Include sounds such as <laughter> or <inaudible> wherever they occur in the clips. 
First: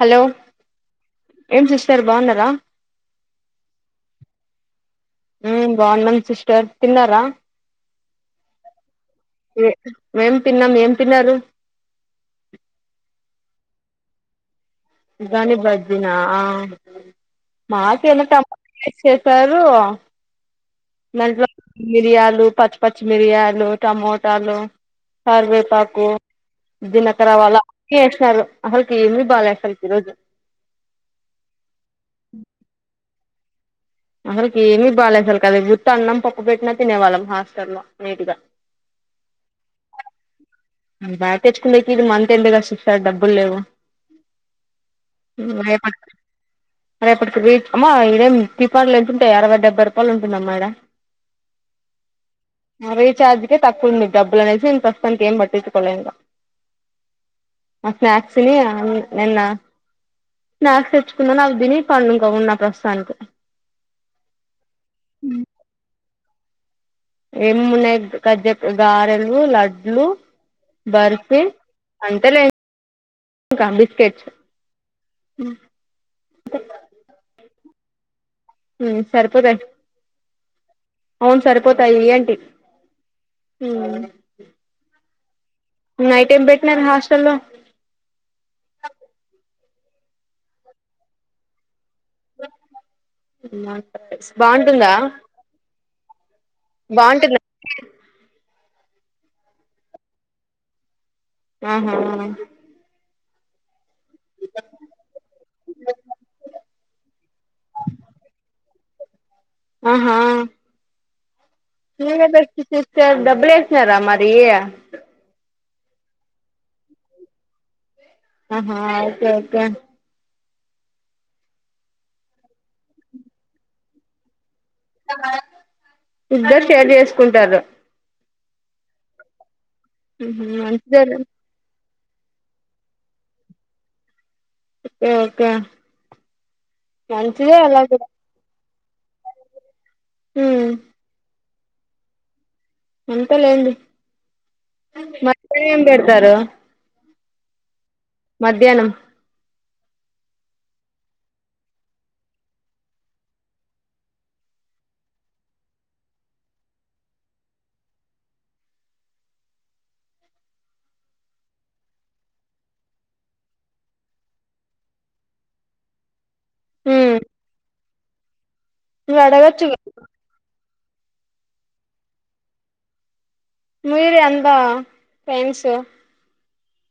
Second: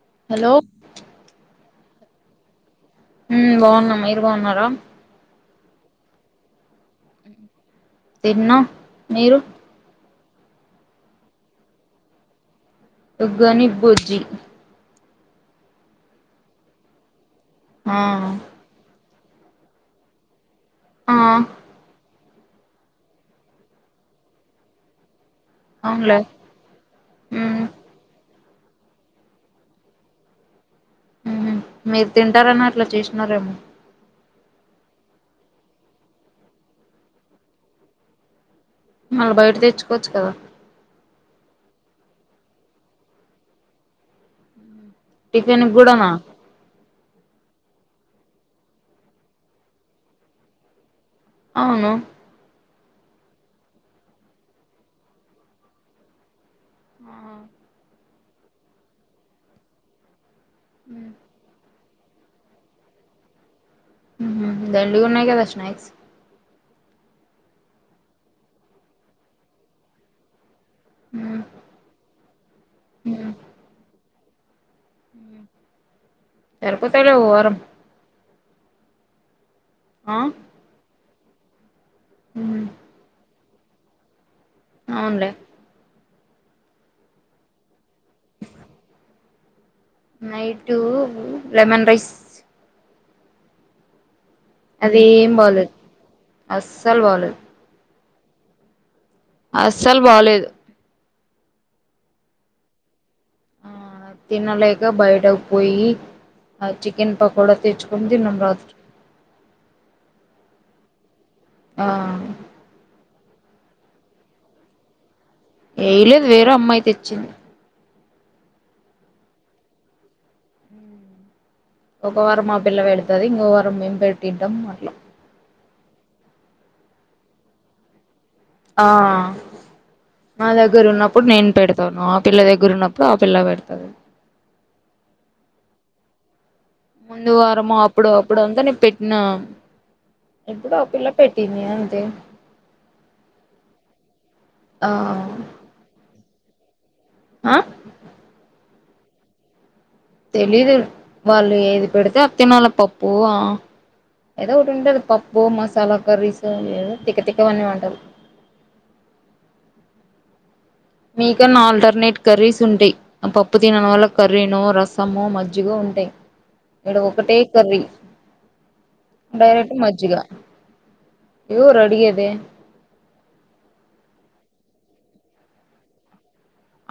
Hello ఏం sister బోన్నారా హ్మ్ బోన్నాం మీరు బోన్నర హ బోన్నాం సిస్టర్ తిన్నారా తిన్నా మీరు మేం తిన్నాం ఏం తిన్నారు ఉగ్గని బుజ్జి ఉగ్గని బజ్జీనా ఆ మాకేనా ట చెప్పేరు ఆ మైంట్లో మిరియాలు పచ్చ పచ్చమిరియాలు టమోటలు కార్వేపాకు అవునులే దినకర మ్మ్ వల్లందుకే ఏసినారు అసల్కి ఏమిీ బాలేదు అసలు ఇ రోజు హ్మ్ మీరు తింటారని అట్లా చేసినారేమో అసల్కి ఏమి బేలెశాలకి కదా ఉత్తన్నం పప్పు పెట్టినా తినేవాళ్ళం హాస్టల్లో నీట్గా మళ్ళా బైట తెచ్చుకోచ్చు కదా ఉమ్ బాగా తెచ్చుకుండేకి ఇది మంత్ కదా షిఫా డబ్బులు లేవు టిఫెన్ గూడన రేపటికి లీవ్ అమ్మో ఇదేం తిపాలు ఎంతుంటయి అరవై డెబ్బై రూపాయలు ఉంటుందమ్మా ఇక్కడ అవును ఆ రీఛార్జ్ కే తక్కువ ఉంది మీకు డబ్బులు అనేసి నేను ప్రస్తుతానికి ఏం పట్టించుకోలేదు ఇక ఉమ్ స్నాక్స్ తిని నిన్న స్నాక్స్ తెచ్చుకున్న అవి తిని పనుకొని ఉన్న ప్రస్తుతనికి ఉమ్ హు దండిగున్నాయి కదా స్నాక్స్కి ఏం ఏమున్నాయి గజ్జపు గారెలు లడ్లు మ్మ్ బర్ఫీ అంతేలే ఆ ఇంక బిస్కెట్స్ ఉమ్ సరిపోతాయిలె ఓ వారం ఉమ్ సరిపోతాయి ఆ అవును సరిపోతాయి అంటి మ్మ్ హుమ్ అవునులే నైట్ ఏం పెట్టినరు హాస్టల్ లో నైటూ లెమన్ రైస్ <unintelligible> బాగుంటుందా అదేం బాలేదు అస్సలు బాలేదు బాగుంటుందా అస్సలు బాలేదు ఆహా ఆ ఆ తినలేక బయటకు పోయి ఆ చికెన్ పకోడా తెచ్చుకుని తిన్నాం రాత్రి ఆహా ఆ నేనే పెట్టి తెచారు డబ్బులు వేసినారా మరి ఎయలేదు వేరే అమ్మాయి తెచ్చింది ఆహా ఒకే ఒకే ఒక వారం మా పిల్ల పెడతది ఇంకో వారం మేం పెట్టింటాం అట్లా ఇద్దరు షేర్ చేసుకుంటారు ఆ ఉహు మా దగ్గర మంచిదే లే ఉన్నప్పుడు నేను పెడత్ తను ఆ పిల్ల దగ్గర ఉన్నప్పుడు ఆ పిల్ల పెడతది ఒకే ఒకే ముందు వారము అప్పుడు అప్పుడు అంతా నే పెట్టినా ఉమ్ ఇప్పుడు ఆ పిల్లా పెట్ ట్టింది అంతే అంతేలెండి ఆ మళ్లీ ఏం పెడతారు ఆ మధ్యాహ్నం తెలీదు వాళ్ళు ఏది పెడితే అది తినాల పప్పు ఆ ఏదో ఒకటి ఉంటుంది పప్పు మసాలా కర్రీస్ ఏదో తిక్క తిక్కవన్నీ వంటలు మీకన్నా ఆల్టర్నేట్ కర్రీస్ ఉంటాయి ఆ పప్పు తిననోలకి కర్రీనో రసమో మజ్జిగో అంటే ఇడ ఉమ్ ఒకటే కర్రీ నువ్వు డైరెక్ట్ అడగొచ్చుగా మజ్జిగా ఎవరూ అడిగేది మీరే అంతా ఫ్రెండ్స్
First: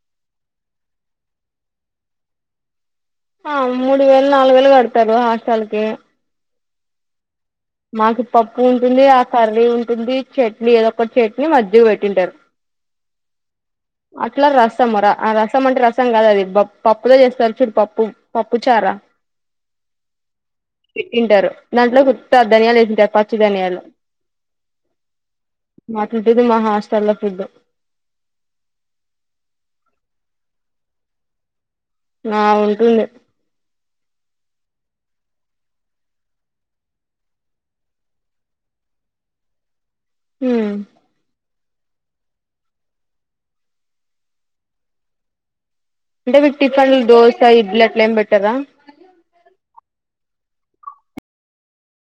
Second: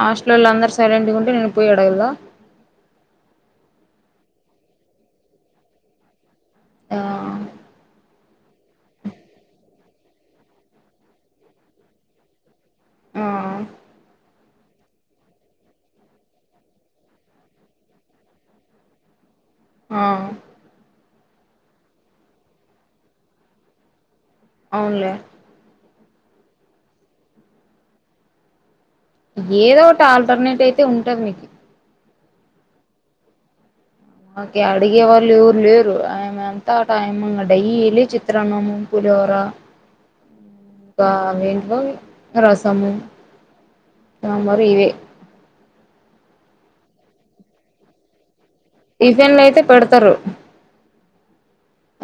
హాస్టలోల్ అందర్ సైలెంట్గుంటే నేను పోయి అడగల ఆ మూడు వేలు, నాలుగు వేలు గడ్తరు హాస్టల్కే ఆ మాకి పప్పు ఉంటుంది, ఆ కర్రీ ఉంటుంది, చట్నీ ఏదోక చట్నీ మజ్జిగ పెట్టింటరు. ఆ అట్ల రసంర ఆ రసం అంటే రసం కాద్ అది పప్పులో చేస్తర్ చూడు పప్పు పప్పు చారా ఆ తింటరు. దాంట్లో ఉత్త ధనియాల్ ఏసుంటారు పచ్చి ధనియాలు అవున్లే అట్లుంటది మా హాస్టల్ల ఫుడ్ ఏదోటి ఆల్టర్నేట్ అయితే ఉంటది మీకి ఆ ఉంటుంది. మాకే అడిగే వాళ్ళు ఎవరు లేరు అయినంత టైమ్ంగ్ డైలీ చిత్రాన్నము, పు లిహోర ఉమ్ ఇంకా వె రసము మరి ఇవే అంటే మీక్ టిఫన్లు దోస, ఇండ్లి అట్లేం పెట్టరా? ఇఫెన్లైతే పెడ్తరు.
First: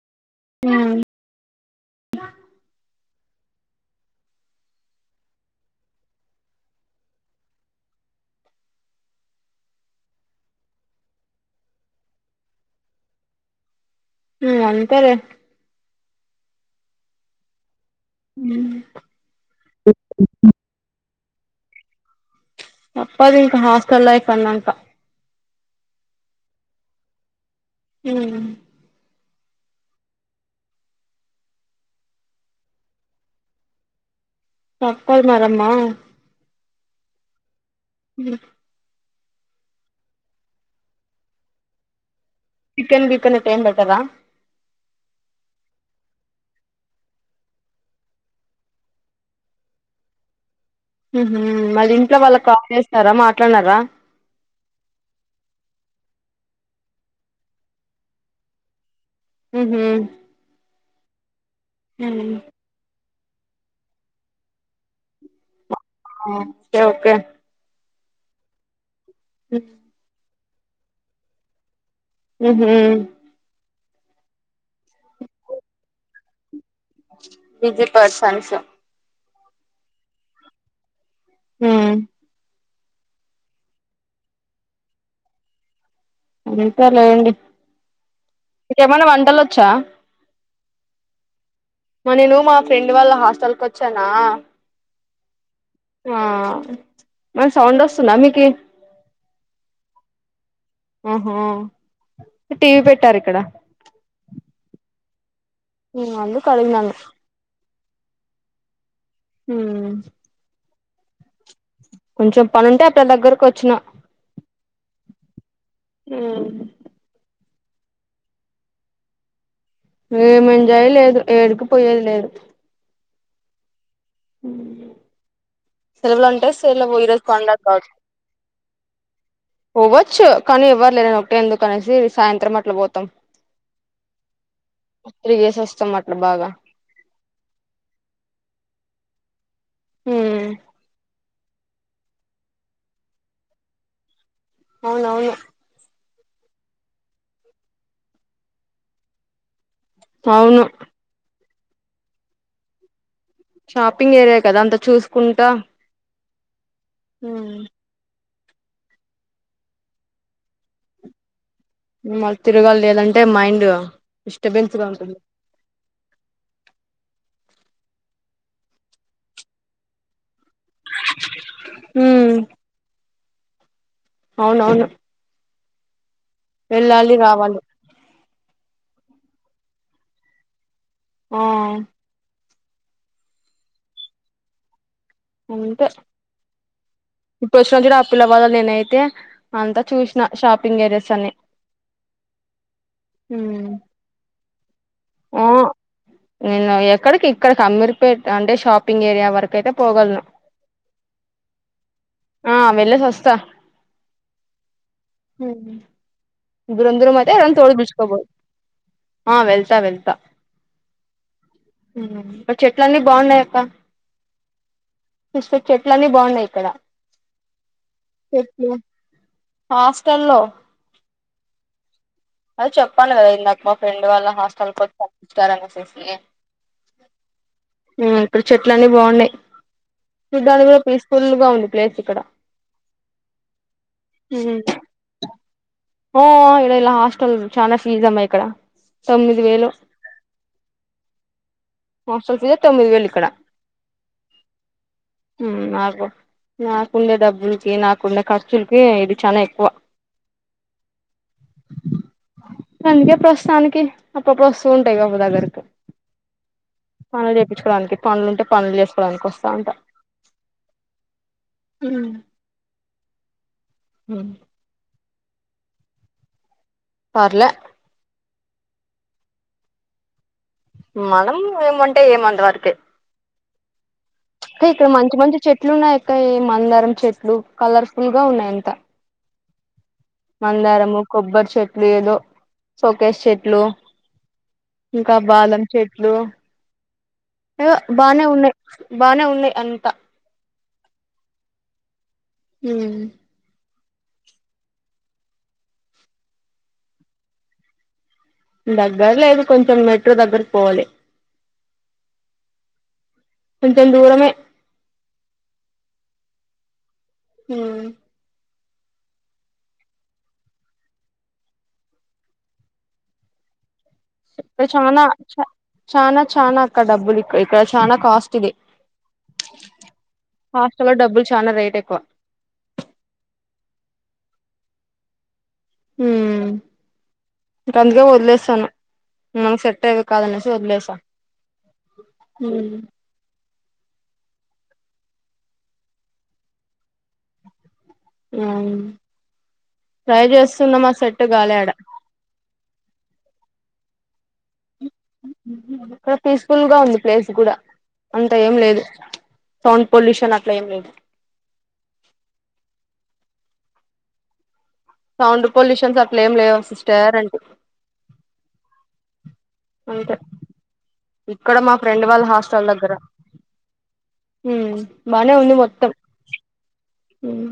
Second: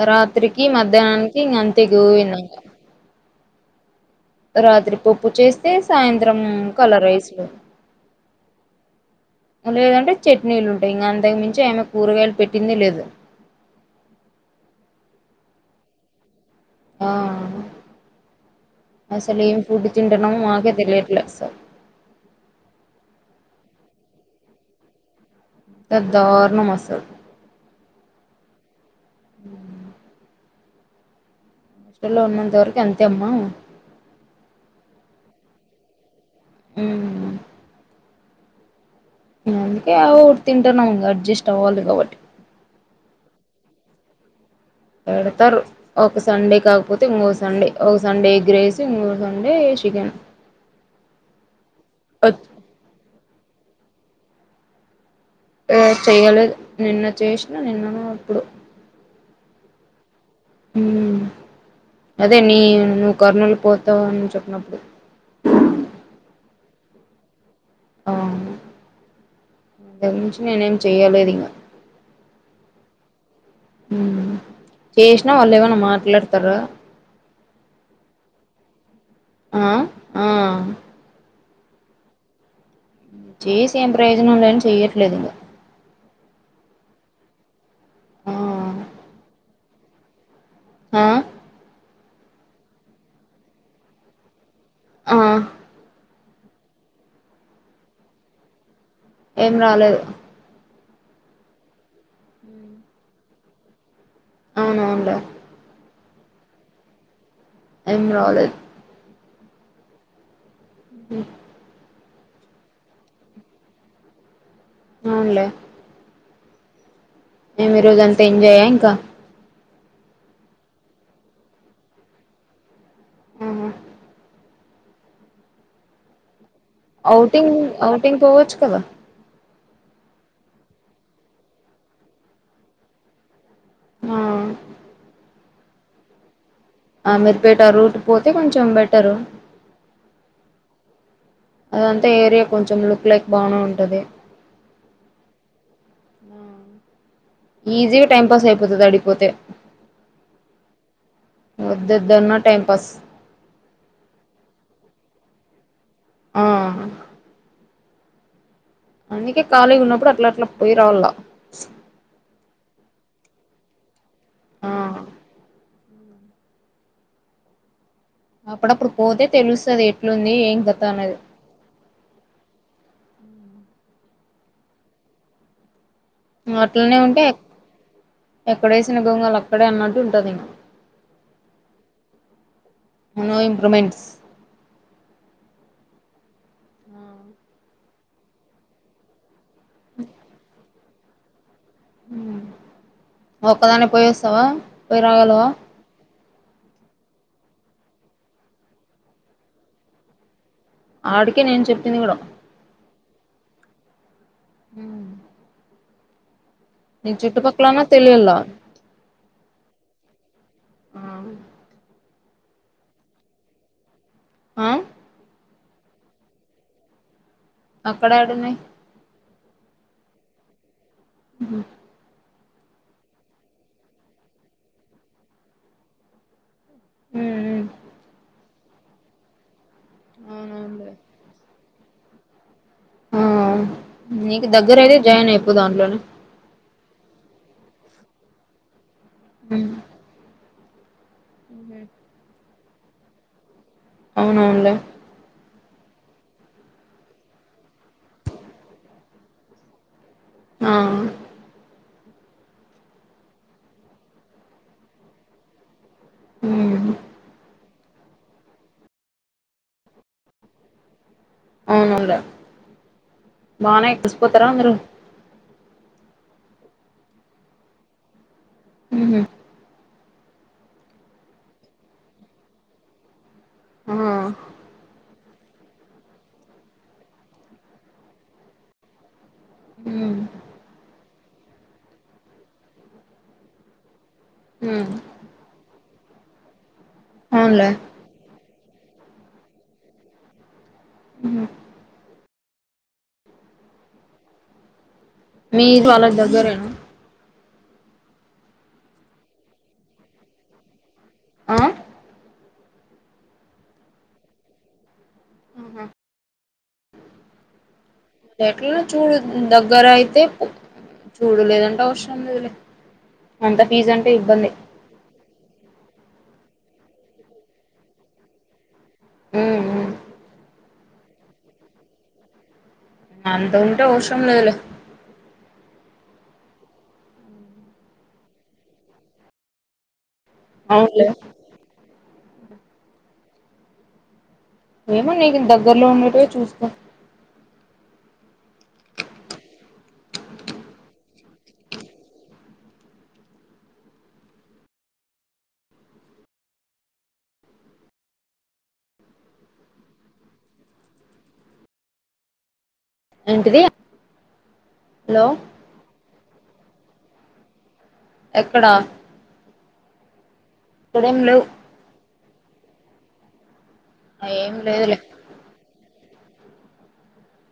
రాత్రికి, ఉమ్ మధ్యాహ్నానికి ఇంకా అంతే గూ విన్నాక రాత్రి పప్పు చేస్తే సాయంత్రంకల రైస్లో లేదంటే చట్నీలుంటయి ఇంగ అంతకుమించి ఆమె కూరగాయలు పెట్టిందే లేదు. మ్ అంతేలే ఆ ఉమ్ అసలేం ఫుడ్ తింటన్నమో మాకే తెలియట్లే. స తప్పద్ ఇంకా హాస్టల్ లైఫ్ అన్నాంక త దారుణం అసల్ హ్మ్ హాస్టల్లో ఉన్నంత వరకి అంతే అమ్మ తప్పద్ మరమ్మా. హ్మ్ న అందుకే అవు తింటున్నాం అడ్జస్ట్ అవ్వాలి కాబట్టి చికెన్ బికన్ అయితే ఏం బెట్టరా? పెడతరు. ఒక సండే కాకపోతే ఇంకో సండే ఒక సండే ఎగ్ రైస్ ఇంకో సండే చికెన్ మ్ హ్ మరి ఇంట్లో వాళ్ళక్ కాల్ చేస్తారా మాట్లాడినారా ఏ చేయలేదు నిన్న చేసినా నిన్ననో అప్పుడో మ్ హ్ అదే నేను కర్నూల్ పోతవన్ చెప్పినప్పుడు ఓకే ఓకే ఉమ్ ఇంతక్ మించి నేనేం చెయ్యలేద్ ఇంగ మ్ హ్ చేసినా వాళ్ళు ఏమన్నా మాట్లాడ్తరా బిజీ పర్సన్స్ ఆ ఆ హూ చేసి ఏం ప్రయోజనంలే అని చెయ్యట్లేదు ఇంగ అంతే లేదండి ఆ మికేమైనా వంటలు వచ్చా ఆ మా నేను మా ఫ్రెండ్ వాళ్ళ హాస్టల్ కు వచ్చానా ఆ ఆ మరి సౌండ్ వస్తుంద మీకీ ఏం రాలేదు ఆహో టీవీ పెట్టారు ఇక్కడ అవునవులే ఉ అందుకు అడిగినాను ఏం రాలేదు మ్మ్ కొంచెం పనుంటే అట్ల దగ్గరకొచ్చిన అవునులే ఆ మేమి ఈరోజ అంతా ఎంజాయ్యా ఇంకా ఏమంజాయి లేదు ఏడుకిపోయేది లేదు ఆహ్ సలవు లో ఉంటే సల పోయరస్ కొండ ఔటింగ్ కావ ఔటింగ్ పోవచ్చు కదా పోవ్వచ్చు కానీ ఇవ్వరు లేదని ఒకటే ఎందుకు అనేసి సాయంత్రం అట్లా పోతాం. ఆ తిరిగేసి వస్తాం అట్ల బాగా ఆ మిరుపేట రూట్ పోతే కొంచెం బెటరు హుమ్ అదంతా ఏరియా కొంచెం లుక్ లైక్ బానే ఉంటది అవునవును ఈజీగా టైం పాస్ అయిపోతది అడికిపోతే అవును వద్దద్దున్నా టైమ్ పాస్ షాపింగ్ ఏరియా కదా అంత చూసుకుంటా ఆ హ అందుకే ఖాళీగ ఉన్నప్పుడు అట్లా అట్లా పోయి రావల్లా తిరగాలి లేదంటే మైండ్ డిస్టర్బెన్స్ గా ఉంటుంది అ అప్పుడప్పుడు పోతే తెలుస్తది ఎట్లుంది ఏం కథ అనేది హ అవునవును వెళ్ళాలి రావాలి ఎక్కడేసినగోంగళ అక్కడే అన్నట్టు ఉంటది ఆ నో ఇంప్రమెంట్స్ అంటే ఇప్పుడు వచ్చినాడు చూడు ఆ పిల్ల వాళ్ళ అన్ననేనా ఐతే అంతా చూసిన షాపింగ్ ఏరియస్ అన్ని ఉమ్ ఒక్కదానే పోయి వస్తావా పోయి ఆ రాగలవా నేను ఎక్కడికి ఇక్కడకి అమీర్పేట్ అంటే షాపింగ్ ఏరియా వరకు అయితే పోగలను ఆడికే నేను చెప్పింది కూడా స దూరం దూరం నీకు అయితే ఎవరైన తోడుకు చుట్టుపక్కలన్నా పీల్చకపో తెలియల్ల ఆ వెల్తా వెల్తా ఆ చెట్లన్నీ బాగున్నాయక్క ఆ సిస్టర్ చెట్లన్ని బాగున్నాయి ఇక్కడ అక్కడ యాడున్నాయ్ చెట్లు హాస్టల్లో ఉహు అది చెప్పాను కదా ఇందాక మా ఫ్రెండ్ వాళ్ళ హాస్టల్కి వచ్చి తపించారనిసేసి ఇక్కడు చెట్లన్ని బాగున్నాయ్ చూడానికి కూడా అవునవునులే పీస్ఫుల్ గా ఉంది ప్లేస్ ఇక్కడ ఆ నీకు దగ్గర అయితే జాయిన్ అయిపో దాంట్లోనే ఓ ఇలడా హస్ చాలా ఫీజ్ అమ్మాయి ఇక్కడ తొమ్మిది వేలు హస్టల్ ఫీజె తొమ్మిది వేలిక్కడ అవునవునులే నాకు నాకుండే డబ్బులకి నాకుండే ఖర్చులకి ఇది చానా ఎక్కువ ఆ అందుకే ప్రస్తుతానికి అప్పుడప్పుడు వస్తూ ఉంటా ఇగ బు దగ్గరకు పనులు చేపించుకోవడానికి పనులుంటే పనులు చేసుకోవడానికి వస్తాంట అవునవునలే బానే ఉమ్ ఎక్క్కసిపోతారా అందరు పర్లే ఉహు మనం ఏమంటే ఎం అంత వరకె ఆ క ఇక్కడ మంచి మంచి చెట్ చెట్లున్నాయక్క మందారం చెట్లు కలర్ఫుల్ గా ఉన్నాయి అంత మందారము కొబ్బరి చెట్లు ఏదో షోకేష్ చెట్లు ఇంకా బాలం చెట్లు అవునులే ఎవొ బానే ఉన్నాయ్ బానే ఉన్నాయ్ అంతా ఉహు ఊ మీక్ వాళ్ళక్ దగ్గరేనా దగ్గర లేదు కొంచెం మెట్రో దగ్గరకు పోవాలి ఆ కొంచం దూరమే ఆ ఊ ఎట్లనో చూడు దగ్గర అయితే పొ చూడలేదంటా అవసరం లేదులే అంతే. ఇక్కడ చానా చ చానా చానా అక్క డబ్బులు ఇక్క ఇక్కడ చానా కాస్ట్ ఇది. ఉమ్ ఉమ్. హాస్టల్ లో డబ్బులు చానా రేట్ ఎక్కువ. అంత ఉంటే అవసరం లేదులే. ఉమ్ ఇంకా అందుకే వదిలేస్తాను మనకు సెట్ అయే. కాదనేసైతే వదిలేస్తా అవునులే ఉమ్. ఏమో నీకు దగ్గర్లో ఉన్నటువే చూసుకో. అవును ట్రై చేస్తున్నామా సెట్ కాలేదు. అక్కడ పీస్ఫుల్ గా ఉంది ప్లేస్ కూడా అంత ఏం లేదు. సౌండ్ పోల్యూషన్ అట్లేం లేదు. ఏంటిది. హలో సౌండ్ పొల్యూషన్స్ అట్లేం లేవు సిస్టర్ అంటున్నా. ఎక్కడా. అంతే ఇక్కడ మా ఫ్రెండ్ వాళ్ళ హాస్టల్ దగ్గర. ఏం ఉమ్ లేదులే బానే ఉంది మొత్తం. ఉమ్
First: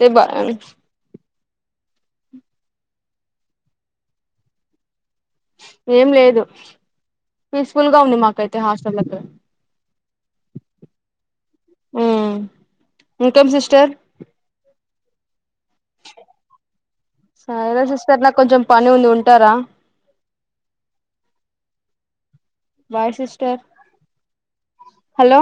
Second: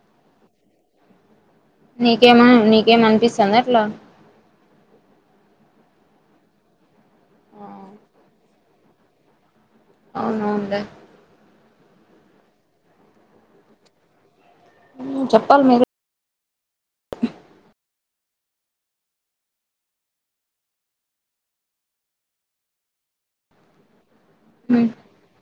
తేబన్. నీకేమై నీకేమనిపిస్తుందా అట్లా. ఏం లేదు పీస్ఫుల్ గా ఉంది మాకైతే హాస్టల్ దగ్గర. అవునా అదే. ఉమ్ ఇంకేం సిస్టర్. ఉమ్ చెప్పాలి మీరే. సరేనా సిస్టర్ నాకు కొంచెం పని ఉంది ఉంటారా. అ హాయ్ సిస్టర్ హలో.